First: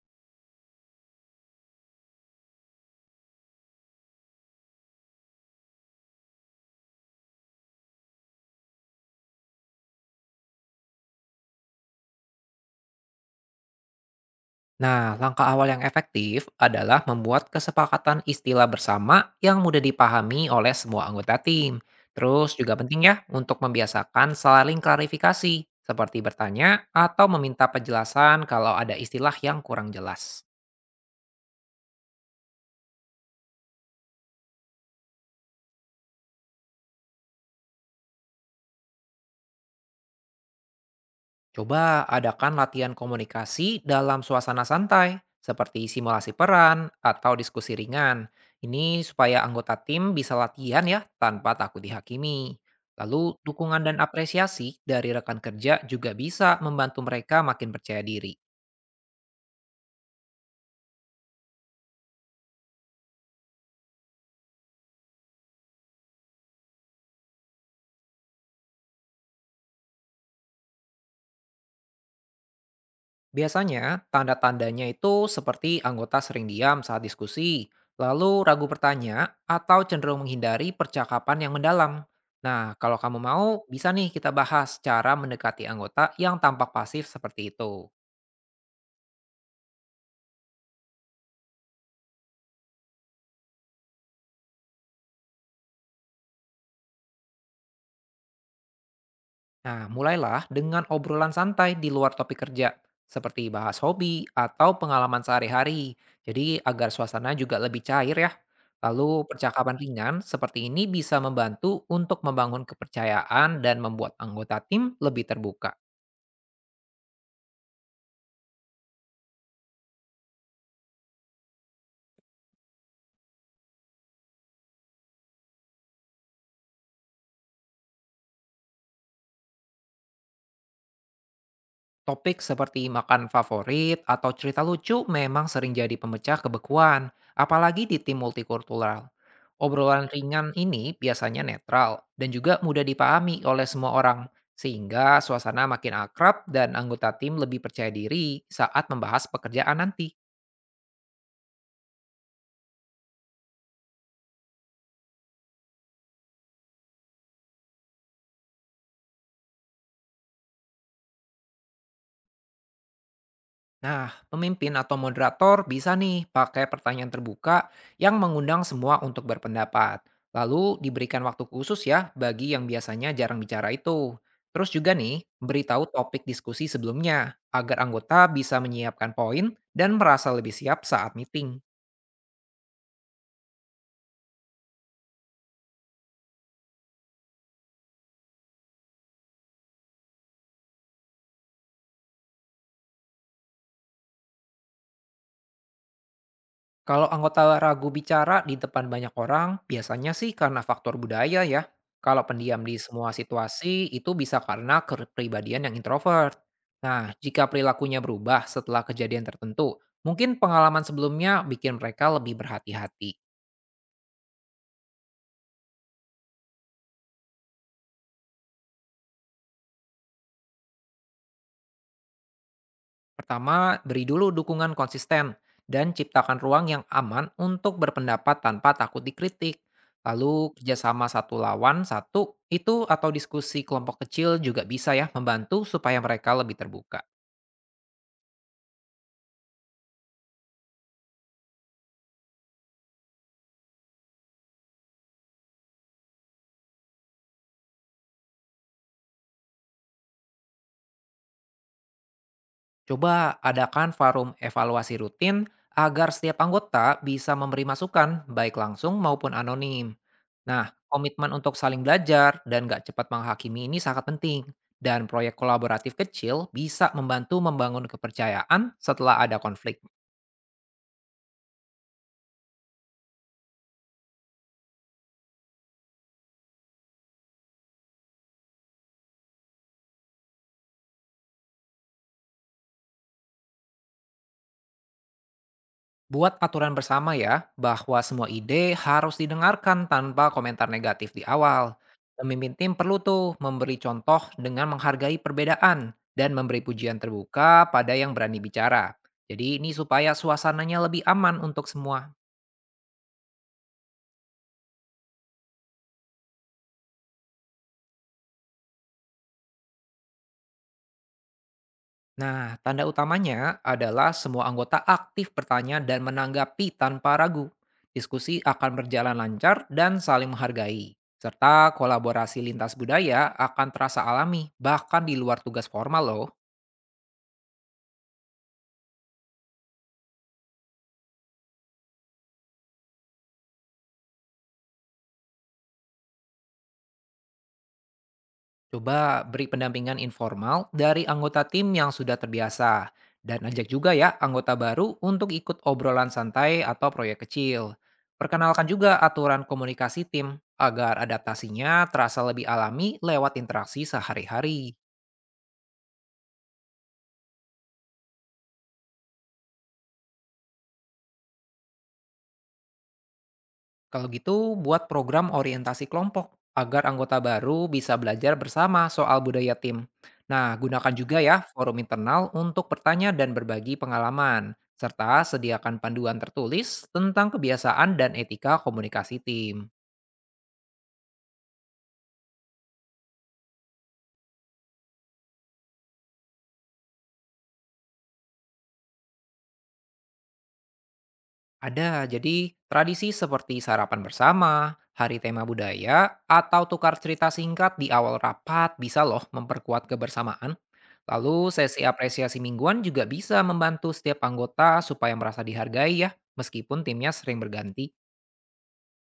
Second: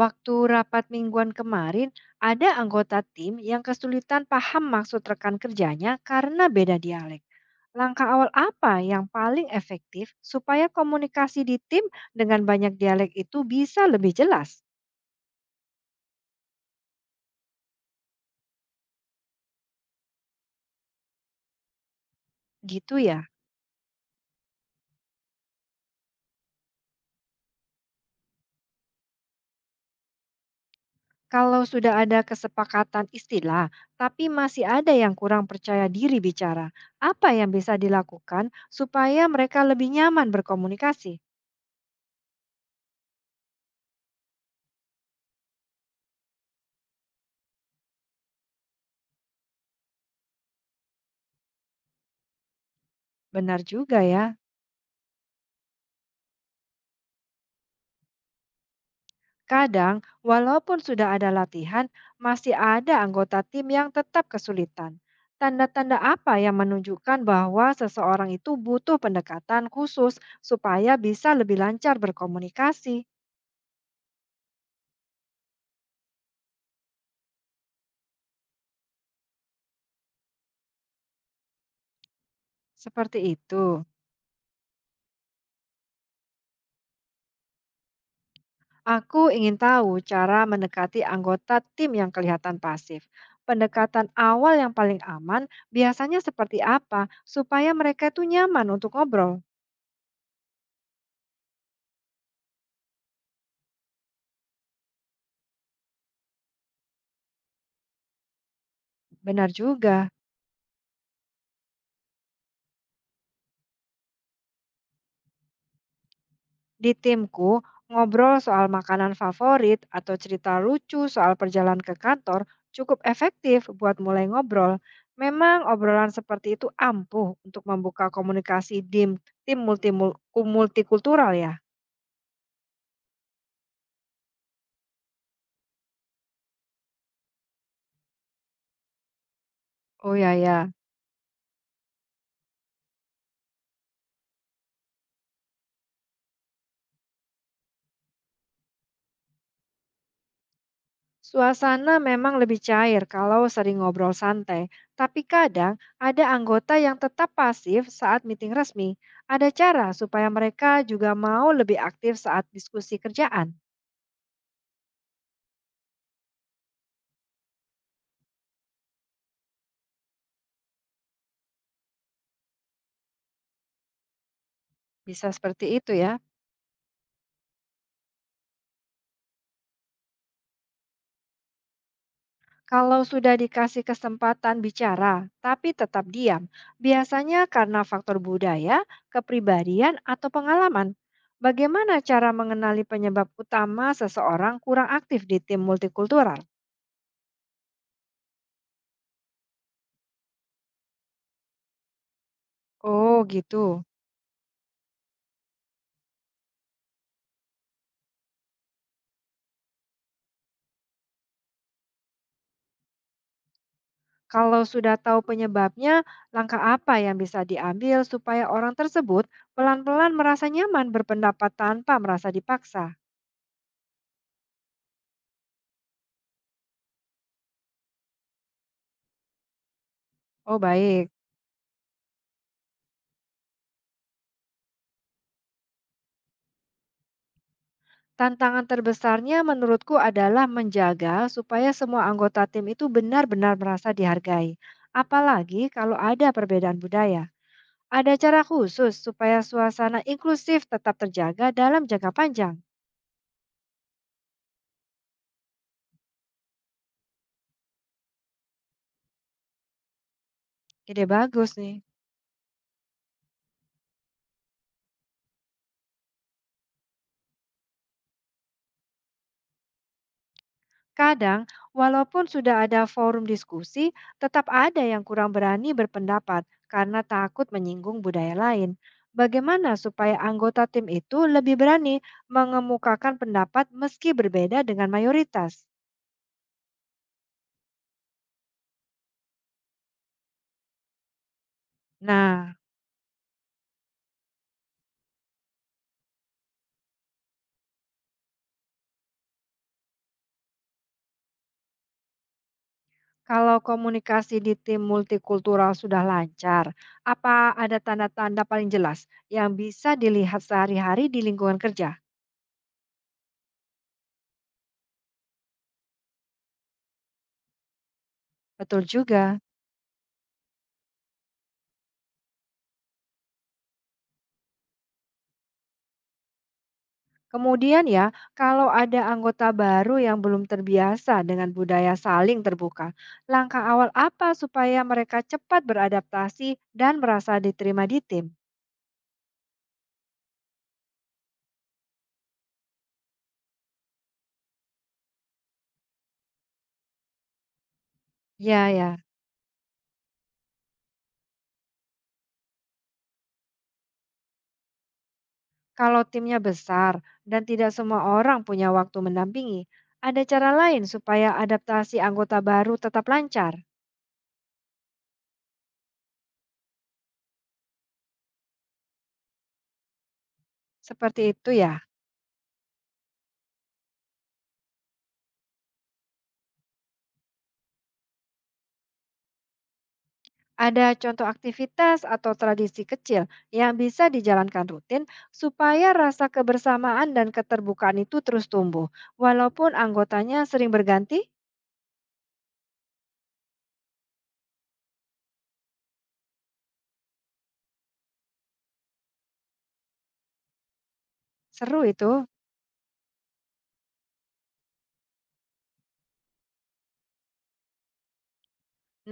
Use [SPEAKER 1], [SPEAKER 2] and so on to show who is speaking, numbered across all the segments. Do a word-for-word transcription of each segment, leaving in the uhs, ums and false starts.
[SPEAKER 1] Waktu rapat mingguan kemarin, ada anggota tim yang kesulitan paham maksud rekan kerjanya karena beda dialek. Langkah awal apa yang paling efektif supaya komunikasi di tim dengan banyak dialek itu bisa lebih jelas?
[SPEAKER 2] Nah, langkah awal yang efektif adalah membuat kesepakatan istilah bersama yang mudah dipahami oleh semua anggota tim. Terus juga
[SPEAKER 1] Gitu
[SPEAKER 2] penting ya
[SPEAKER 1] ya.
[SPEAKER 2] untuk membiasakan saling klarifikasi, seperti bertanya atau meminta penjelasan kalau ada istilah yang kurang jelas.
[SPEAKER 1] Kalau sudah ada kesepakatan istilah, tapi masih ada yang kurang percaya diri bicara, apa yang bisa dilakukan supaya mereka lebih nyaman berkomunikasi?
[SPEAKER 2] Coba adakan latihan komunikasi dalam suasana santai, seperti simulasi peran atau diskusi ringan. Ini supaya anggota tim bisa latihan ya tanpa takut dihakimi. Lalu
[SPEAKER 1] Benar
[SPEAKER 2] dukungan dan
[SPEAKER 1] juga ya.
[SPEAKER 2] apresiasi dari rekan kerja juga bisa membantu mereka makin percaya diri.
[SPEAKER 1] Kadang, walaupun sudah ada latihan, masih ada anggota tim yang tetap kesulitan. Tanda-tanda apa yang menunjukkan bahwa seseorang itu butuh pendekatan khusus supaya bisa lebih lancar berkomunikasi?
[SPEAKER 2] Biasanya, tanda-tandanya itu seperti anggota sering diam saat diskusi, lalu ragu bertanya, atau cenderung menghindari percakapan yang mendalam. Nah, kalau
[SPEAKER 1] Seperti
[SPEAKER 2] kamu mau,
[SPEAKER 1] itu.
[SPEAKER 2] bisa nih kita bahas cara mendekati anggota yang tampak pasif seperti itu.
[SPEAKER 1] Aku ingin tahu cara mendekati anggota tim yang kelihatan pasif. Pendekatan awal yang paling aman biasanya seperti apa supaya mereka itu nyaman untuk ngobrol?
[SPEAKER 2] Nah, mulailah dengan obrolan santai di luar topik kerja, seperti bahas hobi atau pengalaman sehari-hari. Jadi agar suasana juga lebih cair ya. Lalu
[SPEAKER 1] Benar
[SPEAKER 2] percakapan
[SPEAKER 1] juga.
[SPEAKER 2] ringan seperti ini bisa membantu untuk membangun kepercayaan dan membuat anggota tim lebih terbuka.
[SPEAKER 1] Di timku, ngobrol soal makanan favorit atau cerita lucu soal perjalanan ke kantor cukup efektif buat mulai ngobrol. Memang obrolan seperti itu ampuh untuk membuka komunikasi tim tim multimul- ku- multikultural ya.
[SPEAKER 2] Topik seperti makan favorit atau cerita lucu memang sering jadi pemecah kebekuan, apalagi di tim multikultural. Obrolan
[SPEAKER 1] Oh ya
[SPEAKER 2] ringan
[SPEAKER 1] ya.
[SPEAKER 2] ini biasanya netral dan juga mudah dipahami oleh semua orang, sehingga suasana makin akrab dan anggota tim lebih percaya diri saat membahas pekerjaan nanti.
[SPEAKER 1] Suasana memang lebih cair kalau sering ngobrol santai, tapi kadang ada anggota yang tetap pasif saat meeting resmi. Ada cara supaya mereka juga mau lebih aktif saat diskusi kerjaan.
[SPEAKER 2] Nah, pemimpin atau moderator bisa nih pakai pertanyaan terbuka yang mengundang semua untuk berpendapat. Lalu diberikan waktu khusus ya bagi yang biasanya jarang bicara itu. Terus juga nih,
[SPEAKER 1] Bisa seperti
[SPEAKER 2] beritahu
[SPEAKER 1] itu ya.
[SPEAKER 2] topik diskusi sebelumnya agar anggota bisa menyiapkan poin dan merasa lebih siap saat meeting.
[SPEAKER 1] Kalau sudah dikasih kesempatan bicara, tapi tetap diam, biasanya karena faktor budaya, kepribadian, atau pengalaman. Bagaimana cara mengenali penyebab utama seseorang kurang aktif di tim multikultural?
[SPEAKER 2] Kalau anggota ragu bicara di depan banyak orang, biasanya sih karena faktor budaya ya. Kalau pendiam di semua
[SPEAKER 1] Oh,
[SPEAKER 2] situasi,
[SPEAKER 1] gitu.
[SPEAKER 2] itu bisa karena kepribadian yang introvert. Nah, jika perilakunya berubah setelah kejadian tertentu, mungkin pengalaman sebelumnya bikin mereka lebih berhati-hati.
[SPEAKER 1] Kalau sudah tahu penyebabnya, langkah apa yang bisa diambil supaya orang tersebut pelan-pelan merasa nyaman berpendapat tanpa merasa dipaksa?
[SPEAKER 2] Pertama, beri dulu dukungan konsisten dan ciptakan ruang yang aman untuk berpendapat tanpa takut dikritik. Lalu
[SPEAKER 1] Oh,
[SPEAKER 2] kerjasama
[SPEAKER 1] baik.
[SPEAKER 2] satu lawan satu itu atau diskusi kelompok kecil juga bisa ya membantu supaya mereka lebih terbuka.
[SPEAKER 1] Tantangan terbesarnya menurutku adalah menjaga supaya semua anggota tim itu benar-benar merasa dihargai. Apalagi kalau ada perbedaan budaya. Ada cara khusus supaya suasana inklusif tetap terjaga dalam jangka panjang.
[SPEAKER 2] Coba adakan forum evaluasi rutin agar setiap anggota bisa memberi masukan, baik langsung maupun anonim. Nah,
[SPEAKER 1] Ide
[SPEAKER 2] komitmen untuk
[SPEAKER 1] bagus nih.
[SPEAKER 2] saling belajar dan gak cepat menghakimi ini sangat penting. Dan proyek kolaboratif kecil bisa membantu membangun kepercayaan setelah ada konflik.
[SPEAKER 1] Kadang, walaupun sudah ada forum diskusi, tetap ada yang kurang berani berpendapat karena takut menyinggung budaya lain. Bagaimana supaya anggota tim itu lebih berani mengemukakan pendapat meski berbeda dengan mayoritas?
[SPEAKER 2] Buat aturan bersama ya, bahwa semua ide harus didengarkan tanpa komentar negatif di awal. Pemimpin
[SPEAKER 1] Nah,
[SPEAKER 2] tim perlu tuh memberi contoh dengan menghargai perbedaan dan memberi pujian terbuka pada yang berani bicara. Jadi ini supaya suasananya lebih aman untuk semua.
[SPEAKER 1] kalau komunikasi di tim multikultural sudah lancar, apa ada tanda-tanda paling jelas yang bisa dilihat sehari-hari di lingkungan kerja?
[SPEAKER 2] Nah, tanda utamanya adalah semua anggota aktif bertanya dan menanggapi tanpa ragu. Diskusi akan
[SPEAKER 1] Betul
[SPEAKER 2] berjalan
[SPEAKER 1] juga.
[SPEAKER 2] lancar dan saling menghargai. Serta kolaborasi lintas budaya akan terasa alami, bahkan di luar tugas formal loh.
[SPEAKER 1] Kemudian ya, kalau ada anggota baru yang belum terbiasa dengan budaya saling terbuka, langkah awal apa supaya mereka cepat beradaptasi dan merasa diterima di tim?
[SPEAKER 2] Coba beri pendampingan informal dari anggota tim yang sudah terbiasa. Dan ajak juga ya anggota baru untuk ikut obrolan santai atau proyek kecil. Perkenalkan
[SPEAKER 1] Ya ya,
[SPEAKER 2] juga aturan komunikasi tim agar adaptasinya terasa lebih alami lewat interaksi sehari-hari.
[SPEAKER 1] kalau timnya besar dan tidak semua orang punya waktu mendampingi, ada cara lain supaya adaptasi anggota baru tetap lancar.
[SPEAKER 2] Kalau gitu, buat program orientasi kelompok agar anggota baru bisa belajar bersama soal budaya tim. Nah, gunakan juga
[SPEAKER 1] Seperti
[SPEAKER 2] ya
[SPEAKER 1] itu ya.
[SPEAKER 2] forum internal untuk bertanya dan berbagi pengalaman, serta sediakan panduan tertulis tentang kebiasaan dan etika komunikasi tim.
[SPEAKER 1] Ada contoh aktivitas atau tradisi kecil yang bisa dijalankan rutin supaya rasa kebersamaan dan keterbukaan itu terus tumbuh, walaupun anggotanya sering berganti.
[SPEAKER 2] Ada, jadi tradisi seperti sarapan bersama, hari tema budaya, atau tukar cerita singkat di awal rapat bisa loh memperkuat kebersamaan. Lalu sesi
[SPEAKER 1] Seru itu.
[SPEAKER 2] apresiasi mingguan juga bisa membantu setiap anggota supaya merasa dihargai ya, meskipun timnya sering berganti.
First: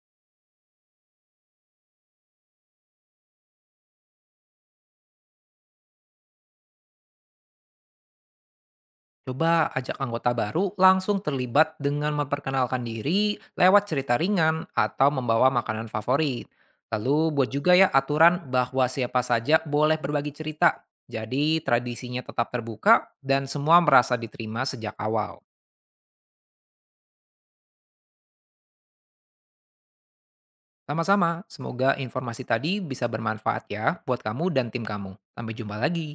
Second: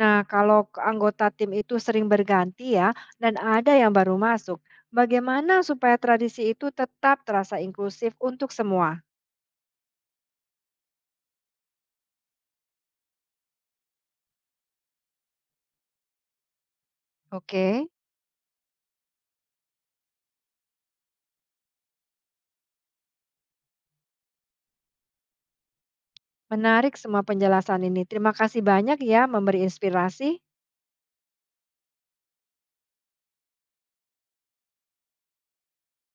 [SPEAKER 1] Nah, kalau ke- anggota tim itu sering berganti ya, dan ada yang baru masuk, bagaimana supaya tradisi itu tetap terasa inklusif untuk semua?
[SPEAKER 2] Coba ajak anggota baru langsung terlibat dengan memperkenalkan diri lewat cerita ringan atau membawa makanan favorit. Lalu buat
[SPEAKER 1] Oke,
[SPEAKER 2] juga ya aturan bahwa siapa saja boleh berbagi cerita. Jadi tradisinya tetap terbuka dan semua merasa diterima sejak awal.
[SPEAKER 1] menarik semua penjelasan ini. Terima kasih banyak ya memberi inspirasi.
[SPEAKER 2] Sama-sama, semoga informasi tadi bisa bermanfaat ya buat kamu dan tim kamu. Sampai jumpa lagi.